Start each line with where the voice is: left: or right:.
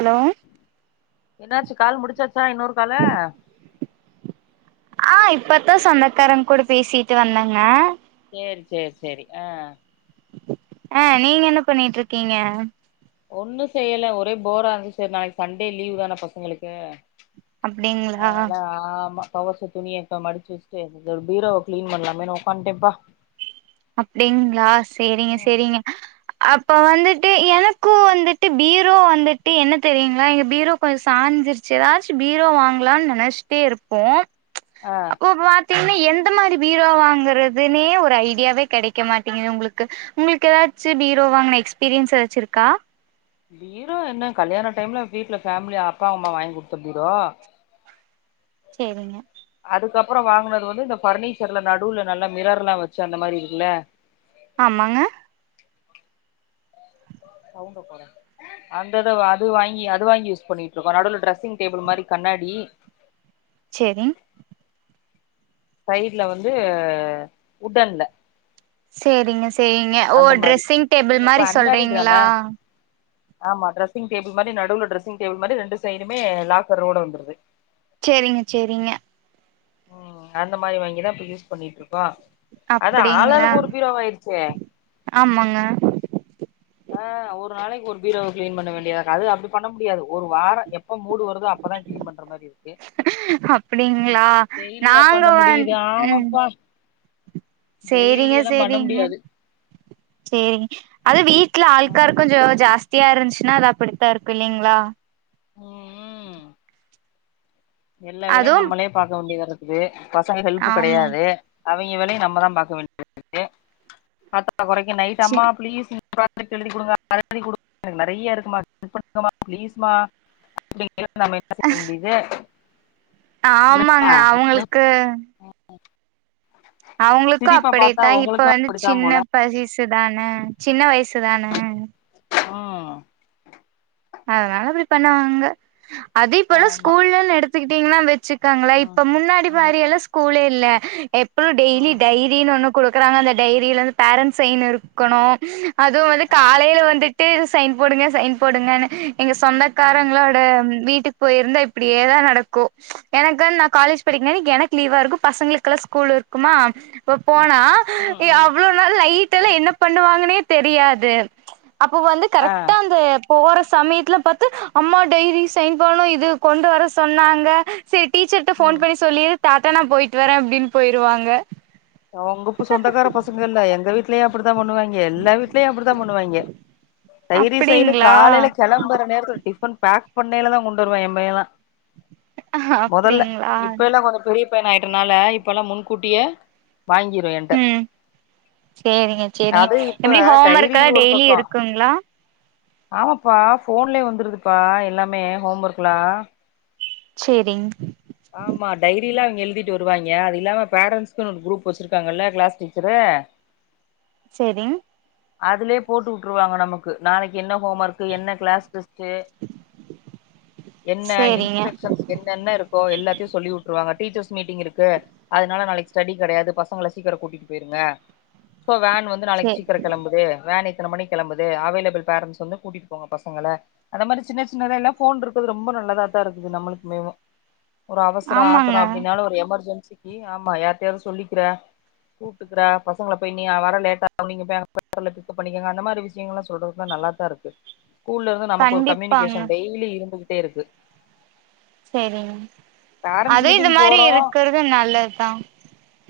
right: hello
left: என்னாச்சு call முடிச்சாச்சா இன்னொரு காலு
right: அ இப்பத்தா சொந்தக்காரங்க கூட பேசிட்டு வந்தங்க
left: சேரி சேரி சேரி அ
right: அ நீங்க என்ன பண்ணிட்டு இருக்கீங்க
left: ஒன்னு செய்யல ஒரே போரா இருந்துச்சு சேரி நாளைக்கு சண்டே லீவ் தான பசங்ளுக்கு
right: அப்டிங்களா
left: அதனால ஆமா தொவச்ச துணிய இப்ப மடிச்சு வச்சுட்டு பீரோவ கிளீன் பண்லாமேன்னு உட்காட்டேம்பா
right: அப்டிங்ளா சேரிங்க
left: ம்
right: சேரிங்க அ அப்போ வந்துட்டு எனக்கு வந்துட்டு பீரோ வந்துட்டு என்ன தெரியுங்களா எங்க பீரோ கொஞ்சோ சாஞ்ருச்சு ஏதாச்சு பீரோ வாங்கலானு நெனச்சிட்டே இருப்போ
left: ஆ
right: அப்ப பாத்தீங்னா எந்த மாரி பீரோ வாங்குறதுனே ஒரு ஐடியாவே கெடைக்க மாட்டிங்குது உங்ளுக்கு உங்ளுக்கு ஏதாச்சு பீரோ வாங்கின எக்ஸ்பீரியன்ஸ் ஏதாச்சி இருக்கா
left: பீரோ என்ன கல்யாண டைம்ல வீட்ல ஃபேமிலி அப்பா அம்மா வாங்குடுத்த பீரோ
right: சேரிங்க
left: அதுக்கப்றோ வாங்கனது வந்து இந்த ஃபர்னிச்சர்ல நடுவுல நல்ல மிரர்லா வச்சி அந்த மாரி இருக்குல்ல
right: ஆமாங்க
left: சவுண்ட கொற அந்தத அது வாங்கி அது வாங்கி யூஸ் பண்ணிட்ருக்கோ நடுவுல டிரெஸ்ஸிங் டேபிள் மாரி கண்ணாடி
right: செரிங்
left: சைட்ல வந்து உட்டன்ல
right: சேரிங்க சேரிங்க ஓ
left: அந்த மாரி
right: டிரெஸ்ஸிங் டேபிள்
left: நீங்க இப்ப
right: மாரி
left: அன்மேரிட் தான
right: சொல்றீங்களா
left: ஆமா டிரெஸ்ஸிங் டேபிள் மாரி நடுவுல டிரெஸ்ஸிடேபிள் மாரி ரெண்டு சைடுமே லாக்க ரோட வந்துருது
right: சேரிங்க சேரிங்க
left: ம் அந்த மாரி வாங்கிதா இப்ப யூஸ் பண்ணிட்ருக்கோ அதா
right: அப்டிங்களா
left: ஆளாளுக்கு ஒரு பீரோவாயிருச்சே
right: ஆமாங்க
left: ஆ ஒரு நாளைக்கு ஒரு பீரோ கிளீன் பண்ண வேண்டியதா அது அப்டி பண்ண முடியாது ஒரு வாரோ எப்ப மூடு வருதோ அப்பதா கிளீன் பண்ற மாரி இருக்கு
right: அப்டிங்ளா
left: டெய்லியா
right: நாங்க
left: பண்ண
right: வந்
left: முடியுது
right: ம்
left: ஆமாப்பா டெய்லி
right: சேரிங்க
left: எல்லா பண்ண
right: சேரிங்க
left: முடியாது
right: சேரி அது வீட்ல
left: ம்
right: அழுக்காருக்குஞ்சோ ஜாஸ் த்தியா இருன்சின்னா அது அப்படித்தா இருக்கு இல்லைங்ளா
left: உம் உம் எல்லா வேலையு
right: அதுவும்
left: நம்மளே பாக்க வேண்டியதா இருக்குது பசங்க ஹெல்ப்பு
right: ஆமா
left: கிடையாது அவிங்க வேலையு நம்மதா பாக்க வேண்டியதா இருக்குது பத்தாத கொறைக்கு நைட்
right: சே
left: அம்மா பிளீஸ் ப்ராஜக்ட் எழுதி குடுங்க அத பண்ணி குடுங்க நெறைய இருக்குமா ஹெல்ப் பண்ணுங்கமா பிளீஸ்மா [inaudible] நம்ம என்ன செய்ய முடியுது
right: ஆமாங்க
left: என்னப்பா
right: அவுங்களுக்கு அவுங்களுக்கு
left: சிரிப்ப பாத்தா
right: அப்படிதா இப்ப
left: உங்களுக்கும்
right: வந்து
left: அப்படித்தான் போல
right: சின்ன பரிசு தானே சின்ன வயசுதானே
left: உம்
right: அதனால இப்புடி பண்ணுவாங்க அதே இப்போ எல்லா
left: ஆமா
right: ஸ்கூல்லு எடுத்துக்கிட்டீங்கன்னா வெச்சி இருக்காங்களா இப்ப
left: ம்
right: முன்னாடி
left: ம்
right: மாரி எல்லா ஸ்கூலே இல்ல எப்பளு டெய்லியு
left: ம்
right: டய்லி வீல் ஒண்ணு குடுக்கறாங்க அந்த டைரிலந்து பேரன்ட்ஸ் சைன் இருக்கணு அதுவு வந்து
left: ஆ
right: காலைல வந்து ட்டு சைன் போடுங்க சைன் போடுங்கனு எங்க
left: ம்
right: சொந்தக்காரங்ளோட ஆ வீட்டுக் போயிருந்தா இப்பிடியேதா நடக்கு எனக்வந்து நா காலேஜ் படிக்கும்போது எனக்கு லீவா இருக்கு பசங்களுக்கெல்லா ஸ்கூல் இருக்குமா இப்ப போனா
left: ம் ம்
right: அவ்ளோலா லைட்டெல்லா என்ன பண்ணுவாங்கன்னே தெரியாது அப்ப வந்து
left: ஆ
right: கரெக்டா அந்த போற சமயத்துல பாத்து அம்மா டைரி சைன் பண்ணணு இது கொண்டு வர சொன்னாங்க செரி டீச்சர்ட்ட ஃபோன்
left: ம்
right: பண்ணி சொல்லிரு டாட்டா நா போயிட்டு வரேன் அப்டின்னு போயிருவாங்க
left: அவங்கப்ப சொந்தக்கார பசங்க இல்ல எங்க வீட்லயு அப்படித்தா பண்ணுவாங்க எல்லா வீட்லயு அப்படித்தா பண்ணுவாங்க டைரி சைன்னு
right: அப்டிங்களா
left: காலைல கெளம்போற நேரத்துல டிஃபன் பேக் பண்ணைலதா கொண்டு வருவா எ பைய்யேலா மொதல்ல
right: அப்டிங்களா
left: இப்ப எல்லா கொஞ்ச பெரிய பையனா ஆயிட்டனால இப்ப எல்லா முன்கூட்டியே வாங்கிரு என்ட்ட
right: ம் சேரிங்க சேரிங்க
left: அது இப்ப
right: எப்டி ஹோம்
left: டைரி
right: ஒர்க் எல்லா
left: ஒரு
right: டெய்லி
left: பக்கோ
right: இருக்குங்ளா
left: ஆமாப்பா ஃபோன்லே வந்துருதுப்பா எல்லாமே ஹோம் ஒர்க்குலா
right: சேரிங்
left: ஆமா டைரில்லா அவுங்க எழுதிட்டு வருவாய்ங்க அது இல்லாம பேரண்ட்ஸ்க்குனு ஒரு குரூப் வச்சிருக்காங்கல்ல கிளாஸ் டீச்சரு
right: சேரிங்
left: அதுலயே போட்டு விட்டுருவாங்க நமக்கு நாளைக்கு என்ன ஹோம் ஒர்க் என்ன கிளாஸ் கு என்ன
right: சேரிங்க
left: இன்ஸ்ட்ரக்ஷன்ஸ் என்னென்ன இருக்கோ எல்லாத்தையு சொல்லி விட்டுருவாங்க டீச்சர்ஸ் மீட்டிங் இருக்கு அதனால நாளைக்கு ஸ்டடி கிடையாது பசங்களை சீக்கிரோ கூட்டிட்டு போயிருங்க சோ வேன் வந்து நாளைக்கு
right: சே
left: கிளம்புது வேண் இத்தன மணி கிளம்புது அவைலபிள் பேரண்ட்ஸ் வந்து கூட்டிட்டு போங்க பசங்கள அந்த மாரி சின்ன சின்னதல்ல போன் இருக்குது ரொம்ப நல்லதா தா இருக்குது நம்மளுக்குமேவே ஒரு அவசரோ ஆத்திரோ
right: ஆமாங்க
left: அப்படின்னாலு ஒரு எமர்ஜென்சி ஆமா யாரிட்டயாவது சொல்லிக்கிறே கூட்டுக்குறே பசங்கள போய் நீ வர லேட் ஆவு நீங்க போய் அங்க பசங்கள பிக்கப் பண்ணிக்கோங்க அந்த மாரி விஷயங்கல்லா சொல்றதுதா நல்லாதா இருக்கு ஸ்கூல்ல இருந்து நமக்கு ஒரு
right: கண்டிப்பாங்க
left: கம்யூனிகேஷன் டெய்லி இருந்துகிட்டே இருக்கு
right: சேரிங்
left: பேரண்ட்ஸ்
right: அதே இது
left: மீட்டிங்
right: மாரி
left: போறோ
right: இருக்கிறது நல்லதுதா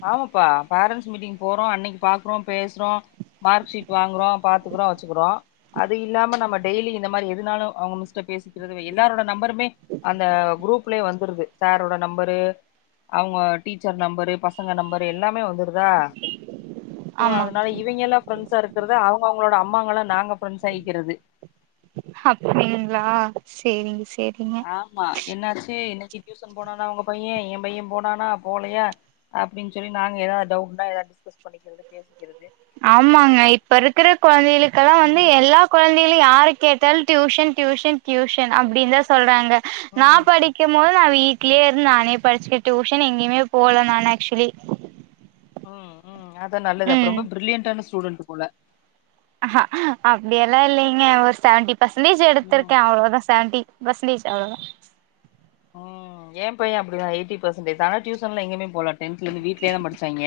left: ஆமாப்பா பேரண்ட்ஸ் மீட்டிங் போறோ அன்னைக்கு பாக்குறோ பேசுறோ மார்க்ஷீட் வாங்குறோ பாத்துக்குறோ வச்சுக்கிறோ அது இல்லாம நம்ம டெய்லி இந்த மாரி எதுனாலு அவங்க மிஸ்ட பேசி எல்லாரோட நம்பருமே அந்த குரூப்லயே வந்துருது சாரோட நம்பரு அவங்க டீச்சர் நம்பரு பசங்க நம்பரு எல்லாமே வந்துருதா சோ
right: ஆமா
left: அதனால இவங்கே எல்லா ஃப்ரெண்ட்ஸா இருக்கற அவங்க அவங்களோட அம்மாங்க எல்லா நாங்க பிரரெண்ட்ஸா ஆகிக்கிறது
right: அப்படிங்களா சரிங்க சரிங்க
left: ஆமா என்னாச்சு இன்னைக்கு டியூசன் போனானா உங்க பையே என் பையே போனானா போலைய அப்படின்னு சொல்லி நாங்க ஏதாவது டவுட்னா ஏதாவது டிஸ்கஸ் பண்ணிக்கிறது பேசிக்கிறது
right: ஆமாங்க இப்ப இருக்கிற குழந்தைகளுக்கெல்லா வந்து
left: ம்
right: எல்லா குழந்தைகளு யாருக்கு கேட்டால் டியூஷன் டியூஷன் டியூஷன் அப்படின்னு தா சொல்றாங்க நா
left: ம்
right: படிக்க படிக்கும்போது நா வீட்லயே இருந்து நானே படிச்சுக்க டியயூஷன் எங்கேயுே போல நா ஆக்சுவலி
left: ம் ம் அதா நல்லது அப்ப
right: ம்
left: ரொம்ப பிரில்லியன்டான ஸ்டூடண்டட் போல
right: அ அப்படியெல்லா இல்லைங்க ஒரு செவன்டிி பர்சன்டேஜ்
left: ம்
right: எடுத்திருக்கே அவ்ளோதா செவன்டி பெர்சென்ட்டேஜ் அவ்ளோதா [inaudible]
left: ம் ஏ பையனு அப்படிதா எயிட்டி பெர்சன்டேஜ் ஆனா டியூஷன் எங்கமே போல டென்த் ல வீட்லயே தா படிச்சாங்க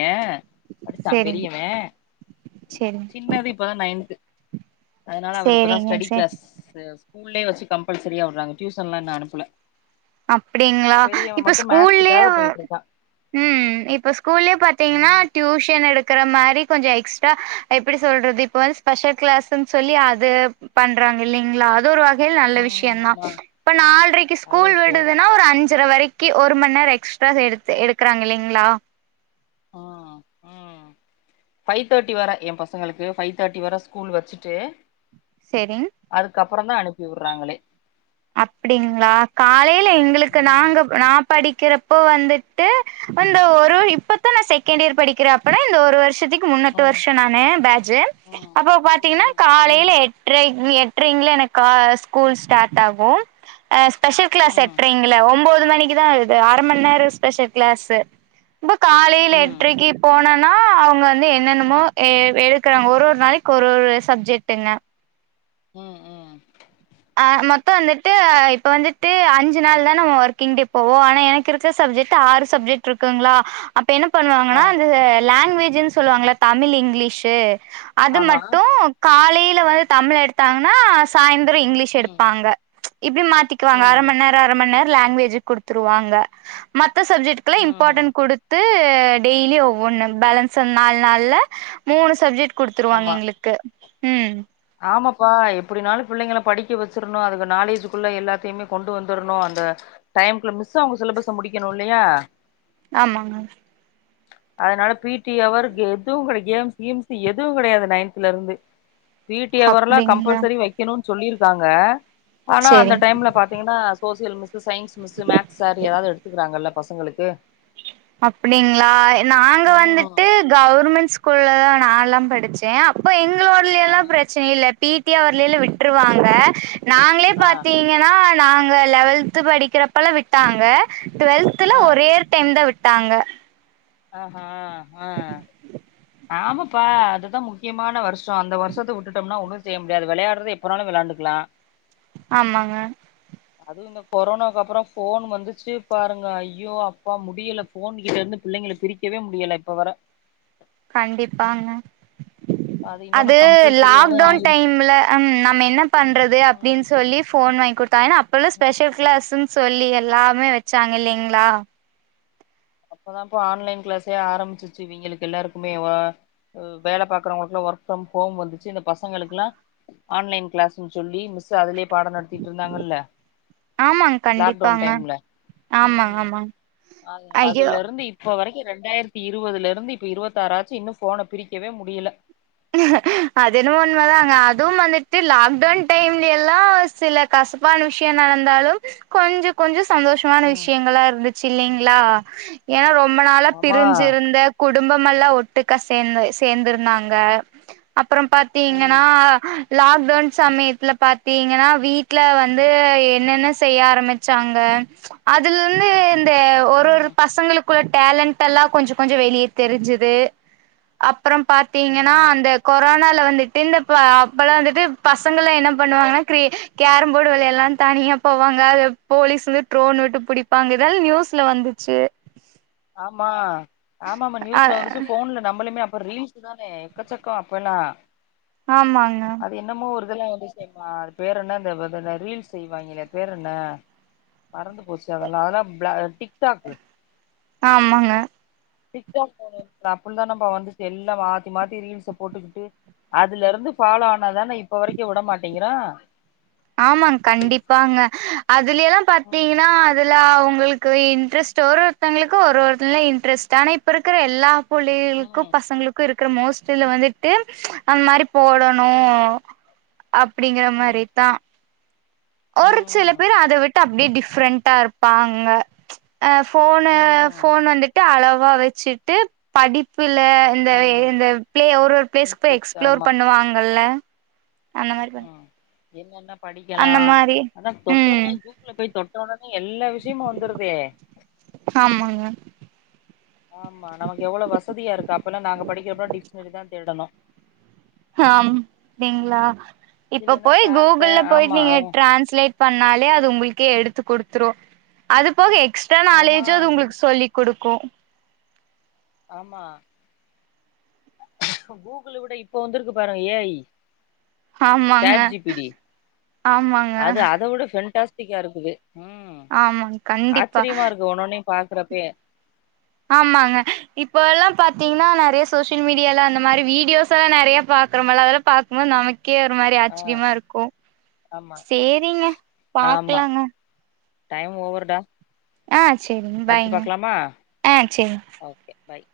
left: படிச்சா
right: செரிங்க
left: பெரியவே
right: செரிங்க
left: சின்னது இப்பதா நைன்து அதனால அவரு இப்பதா
right: சேரிங்க
left: ஸ்டடி
right: சேரி
left: கிளாஸ் ஸ்கூல்லே வச்சு கம்பல்சரியா விடுறாங்க டியூஷன் எல்லா நான் அனுப்புல
right: அப்படிங்களா இப்ப ஸ்கூல்லயே
left: மேக்ஸுக்காக போயிட்ருக்கா
right: ம் இப்போ ஸ்கூல்லயே பார்த்தீங்கன்னா
left: ம்
right: டியூஷன் எடுக்கிற மாதிரி கொஞ்ச எக்ஸ்ட்ரா எப்படி சொல்றது இப்போ ஸ்பெஷல் கிளாஸ்ன்னு சொல்லி அது பண்றாங்க இல்லலைங்களா அது ஒரு நல்ல
left: ம்
right: விஷயந்தா
left: ஆமா
right: இப்ப நாள்ரைக்கு
left: நல்ல
right: ஸ்கூல் விட
left: விஷ்யோ
right: ஒரு அஞ்சரை வரைக்கு ஒரு மணி நேரோ எக்ஸ்ட்ரா எடுத்து எடுக்கறாங்க இல்லலைங்களா
left: ம் ம்
right: [inaudible]
left: ஃபைவ் தேர்ட்டி வர என் பசங்களுக்கு ஃபைவ் தேர்டி வர ஸ்கூல் வச்சிட்டு
right: சரிங்க
left: அதுக்கப்புறோ தா அனுப்பி விடுறாங்களே
right: அப்படிங்களா காலையில எங்களுக்கு
left: ம்
right: நாங்க நான் படிக்கிறப்போ வந்துட்டு அ ஒரு இப்பத்தா நா செகண்ட் இயர் படிக்கிறே அப்பனா இந்த ஒரு வருஷத்துக்கு முன்னட்டு
left: ம்
right: வருஷோ நா நே பேஜ்
left: ம்
right: அப்போ பாத்தீங்கன்னா
left: ம்
right: காலையில
left: ம்
right: எட்டரைங்க என ஸ்கூல் ஸ்டார்ட் ஸ்பெஷல் கிளாஸ்
left: ம் ம்
right: எற்றை ஒன்பது மணிக்குதா ஆகுது அரை மணி நேரம் ஸ்பெஷல் கிளாஸ்ஸு இப்ப காலில
left: ம்
right: எட்ரைக்கு போனோனா அவங்க வந்து என்னென்னமோ எடுக்கறாங்க ஒரு ஒரு நாளைக்கு ஒரு ஒரு சப்ஜெக்ட் என்ன
left: ம் ம்
right: ஆ மொத்த வந்துட்டு இப்ப வந்துட்டு அஞ்சு நாள் தா நம்ம ஒர்க்கிங் டே போவோ ஆனா எனக்கு இருக்க சப்ஜெக்ட் ஆறு சப்ஜெக்ட் இருக்குங்களா அப்ப என்ன
left: ஆ
right: பண்ணுவாங்கன்னா இந்த லாங்குவேஜுன்னு சொல்லுவாங்கள தமிழ் இங்கிலீஷு அது
left: ஆமா
right: மட்டு காலில வந்து தமிழ் எடுத்தாங்கன்னா சாயந்தரோ இங்கிலீஷ்
left: ம்
right: எடுப்பாங்க இப்படி மாத்திக்குவாங்க அர
left: ம்
right: மணி நேரோ அர மணி நேரோ லாங்குவேஜ் குடுத்துருவாங்க மத்த சப்ஜெக்ட் இம்பார்ட்டண்ட்
left: ம்
right: கொடுத் து டெய்லி ஒவ்வொன்னு பேலன்ஸ் நாலு நாள்ல மூணு சப்ஜெக்ட் குடுத்துருவாங்க
left: ஆமா
right: எங்களுக்கு ம்
left: ஆமாப்பா எப்டினாலு பிள்ளைங்கள படிக்க வெச்சரனு அதுக்கு நாலேஜக்குள்ள எல்லாத்தையுமே கொண்டு வந்துரணு அந்த டைம் குள்ள மிஸ்ஸு அவங்க சிலபஸ்ஸ முடிக்கணு இல்லையா
right: ஆமாங்க
left: அதனால பி டி ஹவர் எதுவு கிடையா கேம் கிம்ஸ் எதுவு கிடையாது நயன்த்ல இருந்து பி டி அவர் எல்லா
right: அப்டிங்களா
left: கம்பல்சரி வைக்கணு சொல்லிருக்காங்க ஆனா அந்த
right: சேரிங்
left: டைம்ல பாத்தீங்ன்னா social miss science miss maths sir ஏதாவது எடுத்துக்கிறாங்கல்ல பசங்களுக்கு
right: அப்டிங்களா நாங்க
left: ம்
right: வந்துட்டு கவர்மெண்ட் ஸ்கூல்ல தா நாலா படிச்சே அப்ப எங்களோட எல்லா
left: ஆமா
right: பிரச்சன இல்ல பி டி ஹவர்லல்ல விட்டுருவாங்க நாங்ளே
left: ஆ
right: பாத்தீங் கன நாங்க லெவல்த் படிக்கிறப்பல விட்டாங்க டுவெல்தல
left: ஆ
right: ஒரே ஒர்டைம் தா விட் டாங்க
left: ஆ ஹ ஆ ஆமாப்பா அதுதா முக்கியமான வருஷ் ஷோ அந்த வருஷத்த விட்டுட்டோம்ன ஒன்னு செய் முடியாது விளையாடுறது எப்ப வேனாலு விளாண்டுக்கலா
right: ஆமாங்க
left: அதுவு இந்த கொரோனாக்கு அப்றோ ஃபோன் வந்துச்சு பாருங்க ஐயோ அப்பா முடியில போன் கிட்ட இருந்து பிள்ளைங்கள பிரிக்கவே முடியல இப்ப வர
right: கண்டிப்பாங்க
left: இன்னொன்னு
right: அது
left: கம்பல்சரியாவு
right: லாக்டவுன்
left: ஆயிருச்சு
right: டைம்ல ம் நம்ம என்ன பண்றது
left: ம்
right: அப்டின்னு சொல்லி ஃபோன் வாங்கி கொடுத்தா ஏன்ன அப்பல்லா
left: ம்
right: ஸ்பெஷல் கிளாஸ்ன்னு சொல்லி எல்லாமே வச்சாங்க இல்லைங்ளா
left: அப்பதாப்ப ஆன்லைன் கிளாஸே ஆரம்பிருச்சுச்சு இவங்களுக்கு எல்லாருக்குமேவோ வேல பாக்குறவங்களுக்கு எல்லா ஒர்க் ஃப்ரம் ஹோம் வந்துச்சு இந்த பசங்களுக்கு எல்லா ஆன்லைன் கிளாஸ்னு சொல்லி மிஸ் அதுலே பாட நடத்திட்டு இருந்தாங்கல்ல
right: ஆமாங்க
left: லாக் டவுன்
right: கண்டிப்பாங்க
left: டைம்ல
right: ஆமாங்க
left: ம்
right: ஆமாங்க
left: அ
right: ஐயோ
left: அதுல இருந் து இப்ப வரைக்கு ரெண்டாயிரத்து இருவதுல இருந்து இப்ப இருவத்தி ஆறாச்சு இன்னு ஃபோனா பிரிக்கவே முடில
right: அது என்வோ உண்ம தாங்க அதுவும் வந்துட்டு லாக்டவுன் டைம்ல எல்லா சில கசப்பான விஷய என்ன நடந்தாலு கொஞ்ச கொஞ்ச சந்தோஷ கசப்பான
left: ம்
right: விஷயங்களா இருந்துச்சு இல்லைங்ளா ஏன்னா ரொம்ப நாளா
left: ஆமா
right: பிரிஞ்சியிருந்த குடும்பம் எல்லா ஒட்டுக்கா சேந்து சேந்து இருந்தாங்க அப்றோ பாத்தீங்ன்னா
left: ம்
right: லாக்டவுன் சமயத்துல பாத்தீங்கனா வீட்ல வந்து என்னென்ன செய்ய ஆரம்பிச்சாங்க அதுல இருந்து இந்த ஒரு ஒரு
left: ம்
right: பசங்களுக்குள்ள டேலண்ட் எல்லா கொஞ்ச கொஞ்ச வெளிய தெரிஞ்சுது அப்றோ பாத்தீங்கன்னா
left: ம்
right: னால வந்துட்டு இந்த அப்பல்லா வந்துட்டு பசங்கள என்ன பண்ணுவாங்னா கிர கேரம்போர்டு விளையாடுலானு தனிய போவாங்க அத போலீஸ் வந்து ட்ரோன் விட்டு புடிப்பாங்க இதல நியூஸ்ல வந்துச்சு
left: ஆமா ஆமா ஆமா
right: அ
left: நியூஸ்ல வந்துச்சு போன்ல நம்மளுமே அப்ப ரீல்ஸ் சமே எக்கச்சக்க அப்போலா
right: ஆமாங்க
left: அது என்னமோ ஒரு இதெலா வந்து செய்மா அது பேர் என்ன இந்த பே பே இந்த ரீல்ஸ் செய்வாங்ளே அது பேர் என்ன மறந்து போச்சு அதுல்லா அதா பள டிக் டாக்கு
right: ஆமாங்க
left: டிக் டாக் அப்டி தா நம்ம வந்து எல்லா மாத்தி மாத்தி ரீல்ஸ போட்டுக்கிட்டு அதுல இருந்து ஃபாலோ ஆனாது தான இப்ப வரைக்கு உடமாட்டேங்கிறோ
right: ஆமாங்க கண்டிப்பாங்க அதுலே தா
left: ம்
right: பாத்தீங்ன்னா அதுல அவங்களுக்கு இன்ட்ரெஸ்ட் ஒரு ஒருத்தங்களுக்கு ஒரு ஒரு இதுல இன்ட்ரெஸ்ட் ஆனா இப்ப இருக்கற எல்லா புளிங்களுக்கு
left: ம்
right: பசங்களுக்கு இருக்கிற மோஸ்ட்ல வந்துட்டு அந்த மாரி போட னு
left: ம்
right: அப்டிங்கற
left: ம்
right: மாரிதா ஒரு சில
left: ம்
right: பேரு அத விட்டு அப்டியே டிஃப்ரெண்டண்டா இருப்பாங்க ஆ ஃபோன
left: ம்
right: ஃபோன் வந்துட்டு அளவா வச்சுட்டு படிப்புல இந்த
left: ம்
right: இந்த பிள ஒரு ஒரு பிளேஸ்கு போய்
left: இன்ட்ரெஸ்ட் ஆமா
right: எக்ஸ்ப்ளோர் பண்ணுவாங்கல்ல அந்த மாரி பண்
left: என்னன்ன படிக்கலா
right: அந்த மாரி
left: அதா
right: ம்
left: தொட்டவுடனே கூக்குல போய் தொட்ட உடனே எல்லா விஷயமு வந்துருதே
right: ஆமாங்க
left: ஆமா நமக்கு எவ்வளவு வசதியா இருக்கு அப்பெல்லா நாங்க படிக்கிறப்ப டிக்ஷனரி தா தேடணு
right: ஆஹம் அப்டிங்களா இப்ப
left: இல்லைன்னா
right: போய்
left: சார்ட்ட
right: கூகுள போயிட்டு
left: ஆமா
right: நீங்க
left: அவங்க
right: ட்ரான்ஸ்லேட் பண்ணாலே அது உங்களுக்கே எடுத்து கொடுத்துரு அது போக எக்ஸ்ட்ரா
left: ஆமா
right: நாலேஜு அது
left: இங்
right: உங்களுக்கு சொல்லி குடுக்கு
left: ஆமா கூகுள் விட இப்ப வந்திருக்கு பாருங்க ஏ ஐ
right: ஆமாங்க
left: சாட் ஜி பி டி
right: ஆமாங்க
left: அது அதை விட பொஸ்டிக்கா இருக்குது ம்
right: ஆமாங் கண்டிப்பா
left: ஆச்சரியமா இருக்கு ஒண்ணொன்னையு பாக்கறப்பயே
right: ஆமாங்க இப்ப எல்லா பாத்தீங்கன்னா நெறைய சோசியல் மீடியால அந்த மாரி வீடியோஸ் எல்லா நெறைய பாக்குறோமல அதெல்லா பாக்கும் போது நமக் கே ஒரு மாரி
left: ஆ
right: ஆச்சரியமா இருக்கு
left: ஆமா
right: சேரிங்க
left: ஆமா
right: பாக்கலாங்க
left: டைம் ஓவர்டா
right: ஆ சேரிங்க
left: அடுத்து
right: பாயங்க
left: பாக்கலாமா
right: ஆ சேரி
left: ஓகே பாய்